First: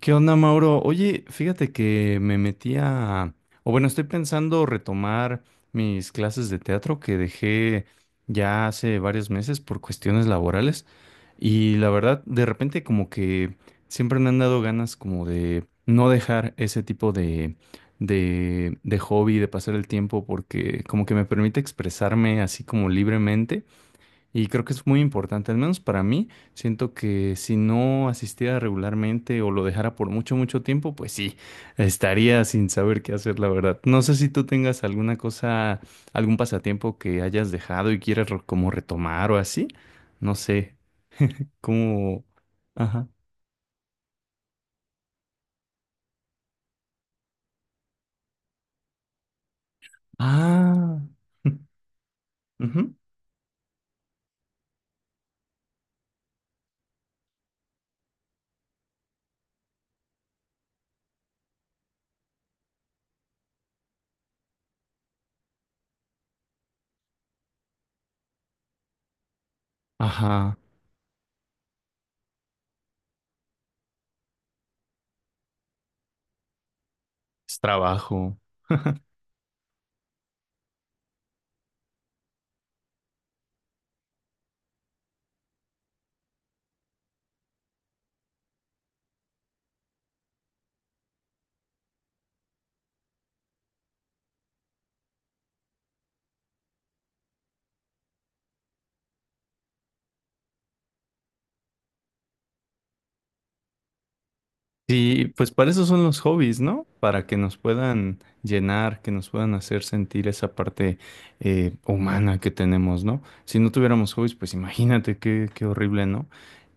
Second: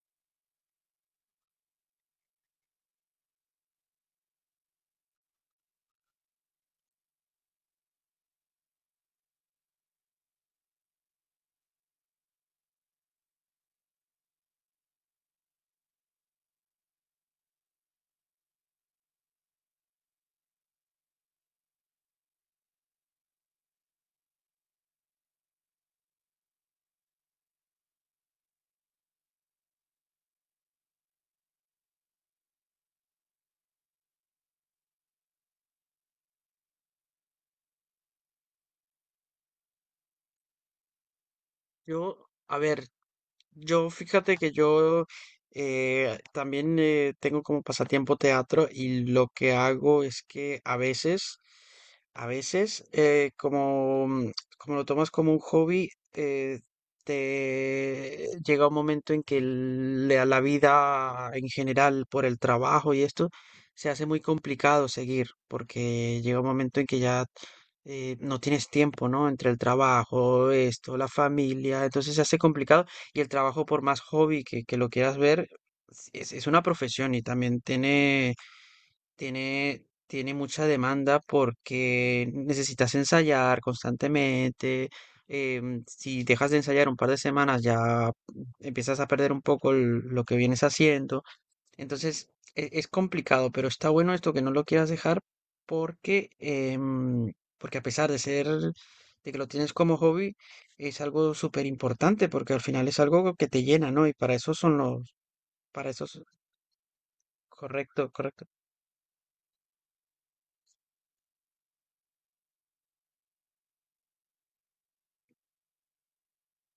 ¿Qué onda, Mauro? Oye, fíjate que me metí a... O bueno, estoy pensando retomar mis clases de teatro que dejé ya hace varios meses por cuestiones laborales. Y la verdad, de repente como que siempre me han dado ganas como de no dejar ese tipo de hobby, de pasar el tiempo, porque como que me permite expresarme así como libremente. Y creo que es muy importante, al menos para mí, siento que si no asistiera regularmente o lo dejara por mucho, mucho tiempo, pues sí, estaría sin saber qué hacer, la verdad. No sé si tú tengas alguna cosa, algún pasatiempo que hayas dejado y quieras como retomar o así. No sé, como... Yo, a ver, Ajá. yo, fíjate que yo también tengo como pasatiempo teatro y lo que hago es que a Ah. veces, a veces, ujú. Como lo tomas como un hobby, te llega un momento en que la vida en general por el trabajo y esto se hace muy complicado seguir, porque llega un momento en que ya no tienes tiempo, ¿no? Entre el trabajo, Ajá. esto, la familia, entonces se hace complicado. Y el trabajo, por más hobby que lo quieras ver, es una profesión y Es también tiene, trabajo. tiene, tiene mucha demanda porque necesitas ensayar constantemente. Si dejas de ensayar un par de semanas, ya empiezas a perder un poco lo que vienes haciendo. Entonces, es complicado, pero está bueno esto que no lo quieras dejar porque, porque a pesar de ser, de que lo tienes como hobby, es algo súper importante porque al final es algo que te llena, ¿no? Y para eso son los, Sí, pues para eso para son eso los es hobbies, ¿no? Para que nos correcto, puedan correcto. llenar, que nos puedan hacer sentir esa parte humana que tenemos, ¿no? Si no tuviéramos hobbies, pues imagínate qué, qué horrible, ¿no?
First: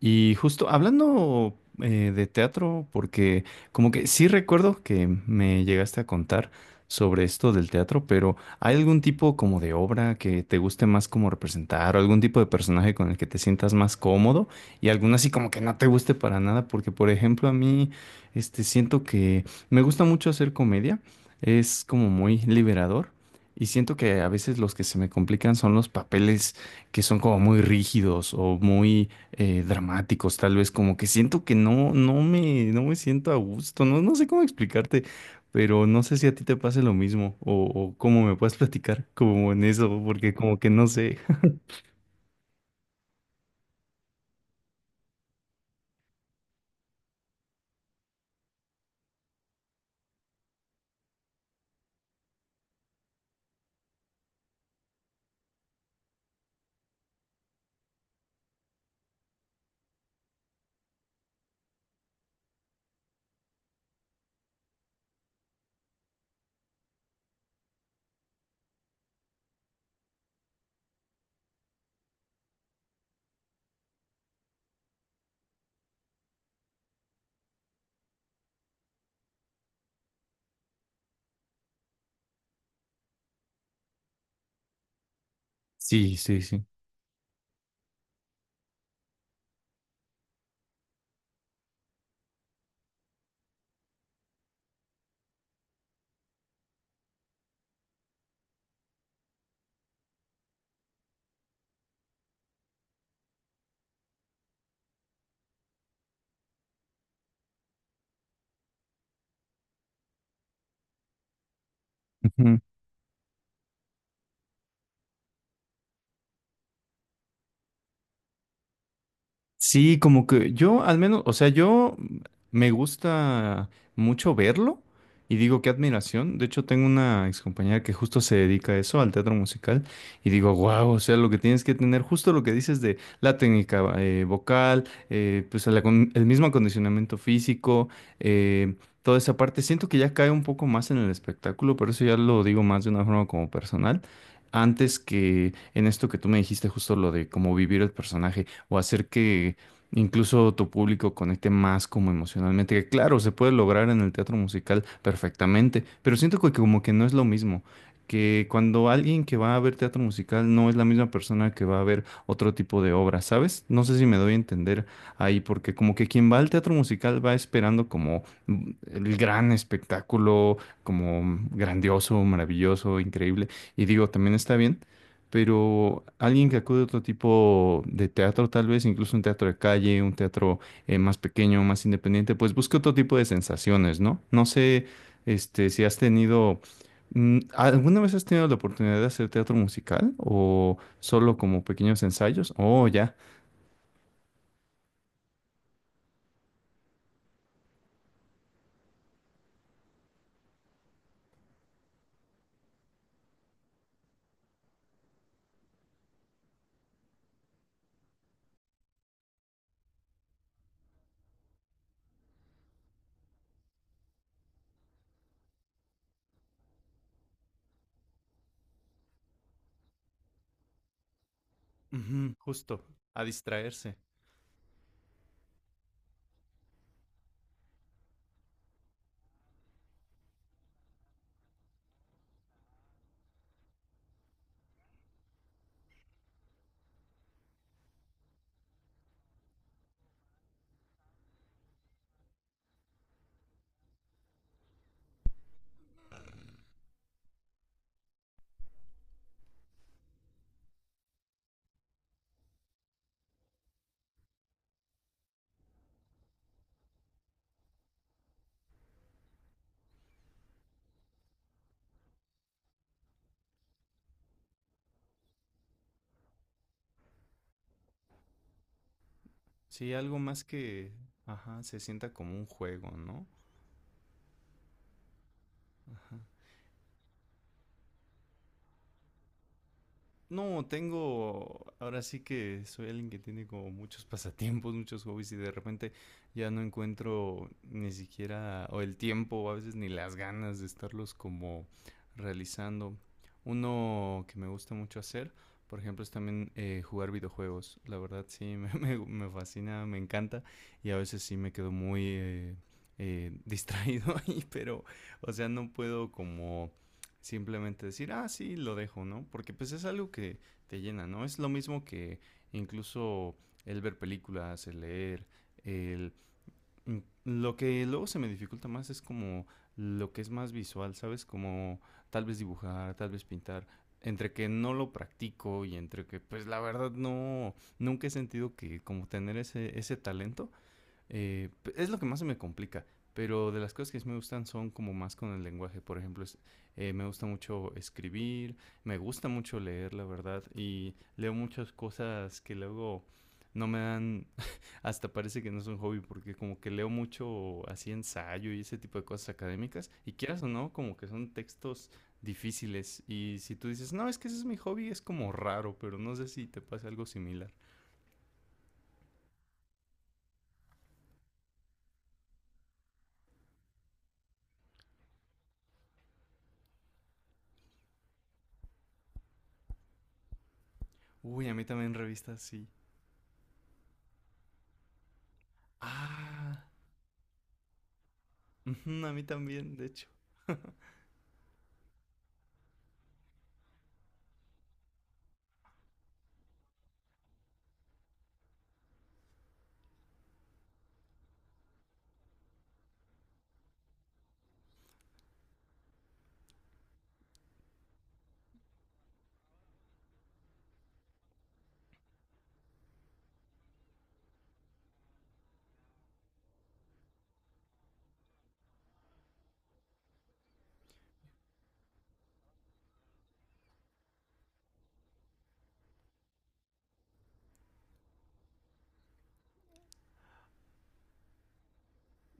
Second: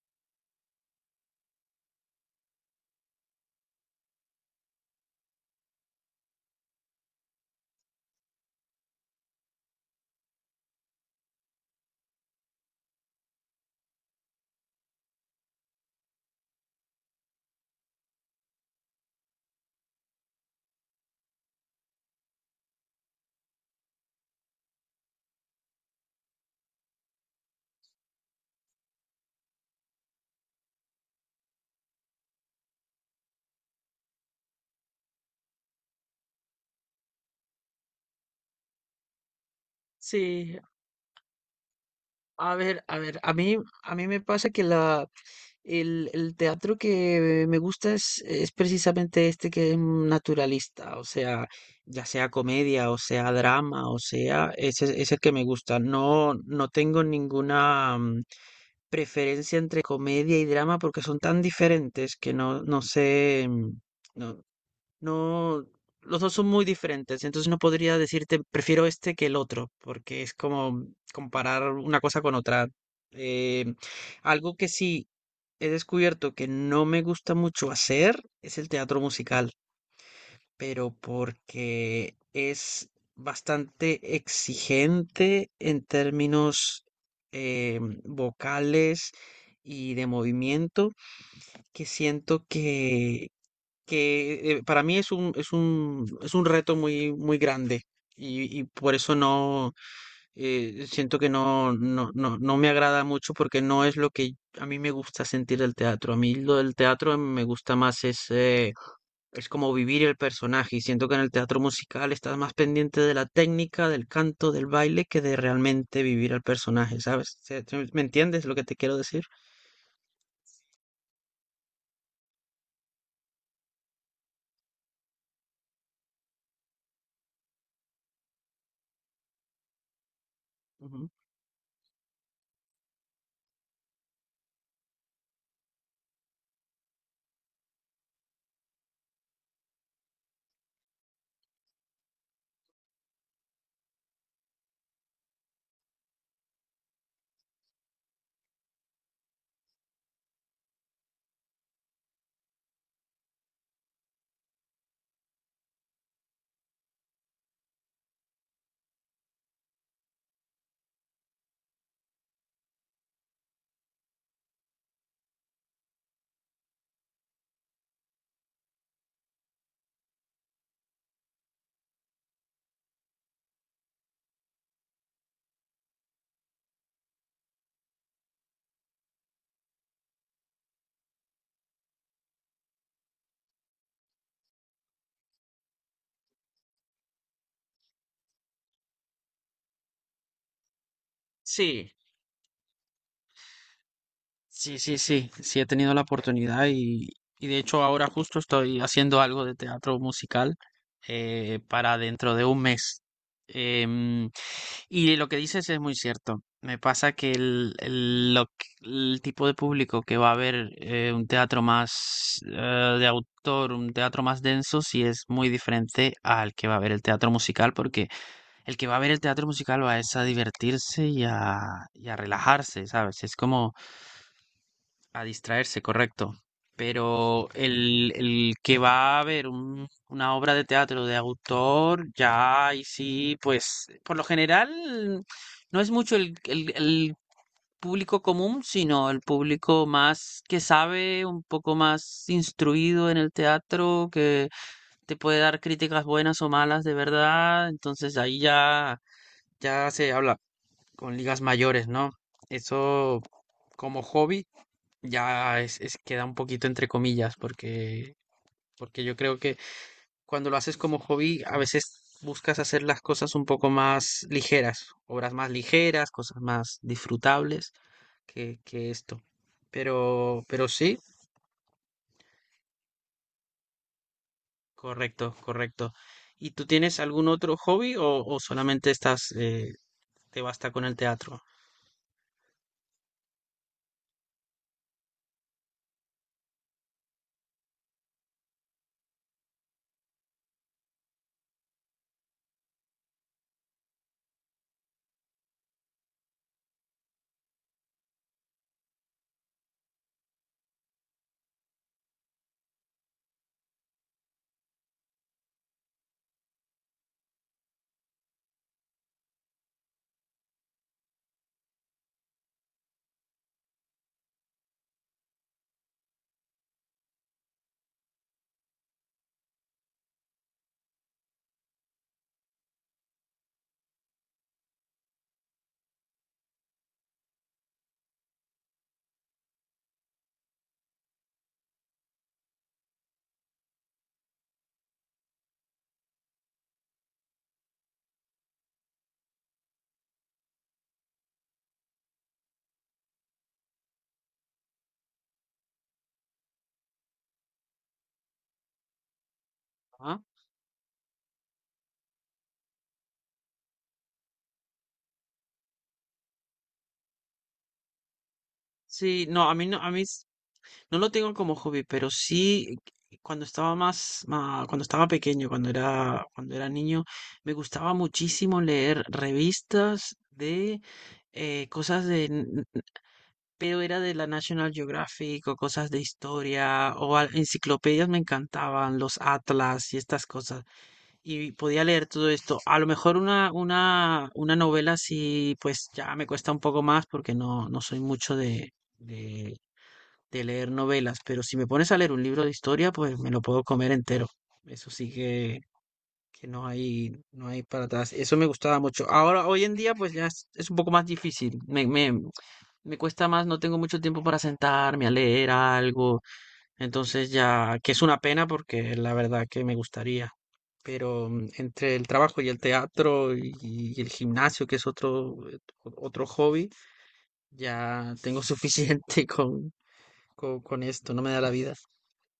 Y justo hablando de teatro, porque como que sí recuerdo que me llegaste a contar sobre esto del teatro, pero ¿hay algún tipo como de obra que te guste más como representar o algún tipo de personaje con el que te sientas más cómodo y alguna así como que no te guste para nada? Porque, por ejemplo, a mí... Este, siento que me gusta mucho hacer comedia, es como muy liberador y siento que a veces los que se me complican son los papeles que son como muy rígidos o muy dramáticos, tal vez como que siento que no, no me siento a gusto, no, no sé cómo explicarte, pero no sé si a ti te pase lo mismo o cómo me puedes platicar como en eso, porque Sí, como que no sé. a ver, a mí me pasa el teatro que me gusta es precisamente este que es naturalista, o sea, ya sea comedia, o sea drama, o sea, ese es el que me gusta. No, no tengo ninguna preferencia entre comedia y drama porque son tan diferentes que no, no sé, mm, no, no, los dos son muy diferentes, entonces no podría decirte prefiero este que el otro, porque es como comparar una cosa con otra. Eh, Algo que sí he descubierto que no me gusta mucho hacer es el teatro musical, pero porque es bastante exigente en Sí, sí, sí. términos eh, vocales y de movimiento, que siento que para mí es un reto muy, muy grande y por eso no siento que no me agrada mucho porque no es lo que a mí me gusta sentir del teatro. A mí lo del teatro me gusta más es como vivir el personaje y siento que en el teatro musical estás más pendiente de la técnica, del canto, del baile que de realmente vivir al personaje, ¿sabes? ¿Me entiendes lo que te quiero decir? Sí, como que yo al menos, o sea, yo me gusta mucho verlo y digo qué admiración. De hecho, tengo una excompañera que justo se dedica a eso, al teatro musical, y digo, wow, o Ujú. sea, lo que tienes que tener, justo lo que dices de la técnica vocal, pues el, el mismo acondicionamiento físico, eh, toda esa parte. Siento que ya cae un poco más en el espectáculo, pero eso ya lo digo más de una forma como personal. Antes que en esto que tú me dijiste, justo lo de cómo vivir el personaje o hacer que incluso tu público conecte más como emocionalmente. Que claro, se puede lograr en el teatro musical perfectamente, pero siento que como que no es lo mismo. Que cuando alguien que va a ver teatro musical no es la misma persona que va a ver otro tipo de obra, ¿sabes? No sé si me doy a entender ahí, porque como que quien va al teatro musical va esperando como el gran espectáculo, como grandioso, maravilloso, increíble, y digo, también está bien, pero alguien que acude a otro tipo de teatro, tal vez incluso un teatro de calle, un teatro más pequeño, más independiente, pues busca otro tipo de sensaciones, ¿no? No sé, este, si has tenido, ¿alguna vez has tenido la oportunidad de hacer teatro musical o solo como Sí. pequeños ensayos? Oh, ya. Sí, he tenido la oportunidad y de hecho ahora justo estoy haciendo algo de teatro musical para dentro de un mes. Em, y lo que dices es muy cierto. Me pasa que el tipo de público que va a ver un teatro más de autor, un teatro más denso, sí es muy diferente al que va a ver el teatro musical, porque el que va a ver el teatro musical va es a divertirse y a Ujú, justo, relajarse, a ¿sabes? Es como distraerse. a distraerse, correcto. Pero el que va a ver una obra de teatro de autor, ya y sí, pues por lo general no es mucho el público común, sino el público más que sabe, un poco más instruido en el teatro, que te puede dar críticas buenas o malas de verdad. Entonces ahí ya, ya se habla con ligas mayores, ¿no? Eso como hobby. Ya queda un poquito entre comillas, porque, porque yo creo que cuando lo haces como hobby, a veces buscas hacer las cosas un poco más ligeras, obras más ligeras, cosas más disfrutables que esto. Sí, algo más Pero que, sí, ajá, se sienta como un juego, ¿no? correcto, correcto. ¿Y tú tienes algún otro hobby o solamente estás, te No, basta con el teatro? tengo, ahora sí que soy alguien que tiene como muchos pasatiempos, muchos hobbies y de repente ya no encuentro ni siquiera o el tiempo o a veces ni las ganas de estarlos como realizando. Uno que me gusta mucho hacer, por ejemplo, es también jugar videojuegos. La verdad sí, me fascina, me encanta y a veces sí me quedo muy distraído ahí, pero, o sea, no puedo como simplemente decir, ah, sí, lo dejo, ¿no? Porque pues es algo que te llena, ¿no? Es lo mismo que incluso el ver películas, el leer, el... mm, lo que luego se me dificulta más es como lo que es más visual, ¿sabes? Como tal vez dibujar, tal vez pintar. Entre que no lo practico y entre que pues la verdad no, nunca he sentido que como tener ese talento eh, es lo que más se me complica, pero de las cosas que sí me gustan son como más con el lenguaje. Por ejemplo, me gusta mucho escribir, me gusta mucho leer, la verdad, y leo muchas cosas que luego no me dan, hasta parece que no es un hobby, porque como que leo mucho así ensayo y ese tipo de cosas académicas, y Ah, quieras o no, como que son textos difíciles, y si tú dices, no, es que ese es mi hobby, es como raro, pero no sé si te pasa algo similar. sí, no, a mí no lo tengo como hobby, pero sí cuando estaba más, cuando estaba pequeño, cuando era niño, me gustaba muchísimo leer revistas de Uy, a mí eh, también cosas de, revistas n- sí. pero era de la National Geographic o cosas de Ah. historia enciclopedias me encantaban, Ujú, a los mí también, de atlas y hecho. estas cosas. Y podía leer todo esto. A lo mejor una novela sí, pues ya me cuesta un poco más porque no, no soy mucho de leer novelas, pero si me pones a leer un libro de historia, pues me lo puedo comer entero. Eso sí que no hay, no hay para atrás. Eso me gustaba mucho. Ahora, hoy en día, pues ya es un poco más difícil. Me cuesta más, no tengo mucho tiempo para sentarme a leer algo. Entonces ya, que es una pena porque la verdad que me gustaría. Pero entre el trabajo y el teatro y el gimnasio, que es otro, otro hobby, ya tengo suficiente con esto, no me da la vida.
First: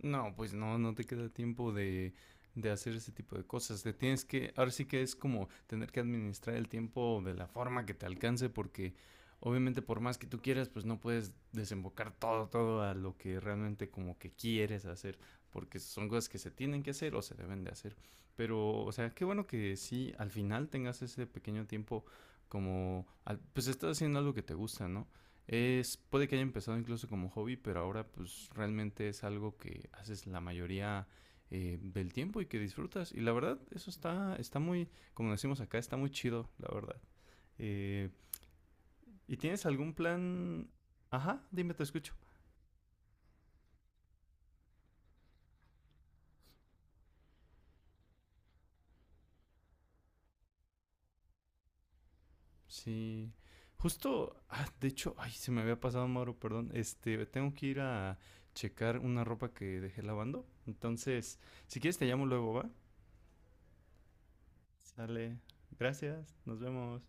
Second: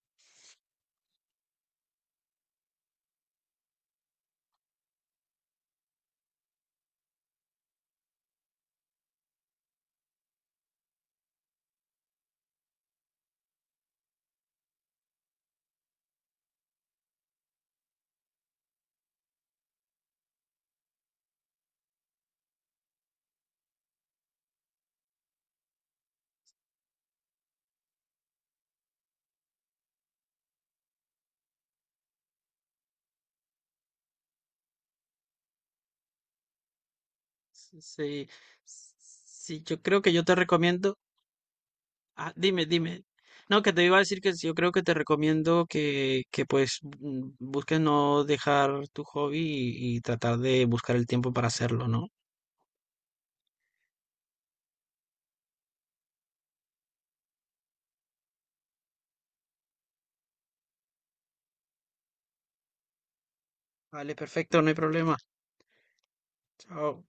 No, pues no, no te queda tiempo de hacer ese tipo de cosas. Te tienes que, ahora sí que es como tener que administrar el tiempo de la forma que te alcance, porque obviamente por más que tú quieras, pues no puedes desembocar todo, todo a lo que realmente como que quieres hacer, porque son cosas que se tienen que hacer o se deben de hacer. Pero, o sea, qué bueno que sí, al final tengas ese pequeño tiempo como, al- pues estás haciendo algo que te gusta, ¿no? Es, puede que haya empezado incluso como hobby, pero ahora pues realmente es algo que haces la mayoría del tiempo y que disfrutas. Y la verdad, eso está, está muy, como decimos acá, está muy chido, la verdad. Eh, Sí, ¿Y sí, tienes yo algún creo que yo te plan? recomiendo. Ajá, dime, te escucho. Ah, dime, dime. No, que te iba a decir que sí, yo creo que te recomiendo que pues busques no dejar tu hobby y tratar de buscar el tiempo para hacerlo, ¿no? Sí. Justo, ah, de hecho, ay, se me había pasado, Mauro, perdón. Este, tengo que ir a checar una ropa que dejé lavando. Entonces, si quieres te llamo luego, ¿va? Vale, perfecto, no hay problema. Sale. Gracias, nos vemos. Chao.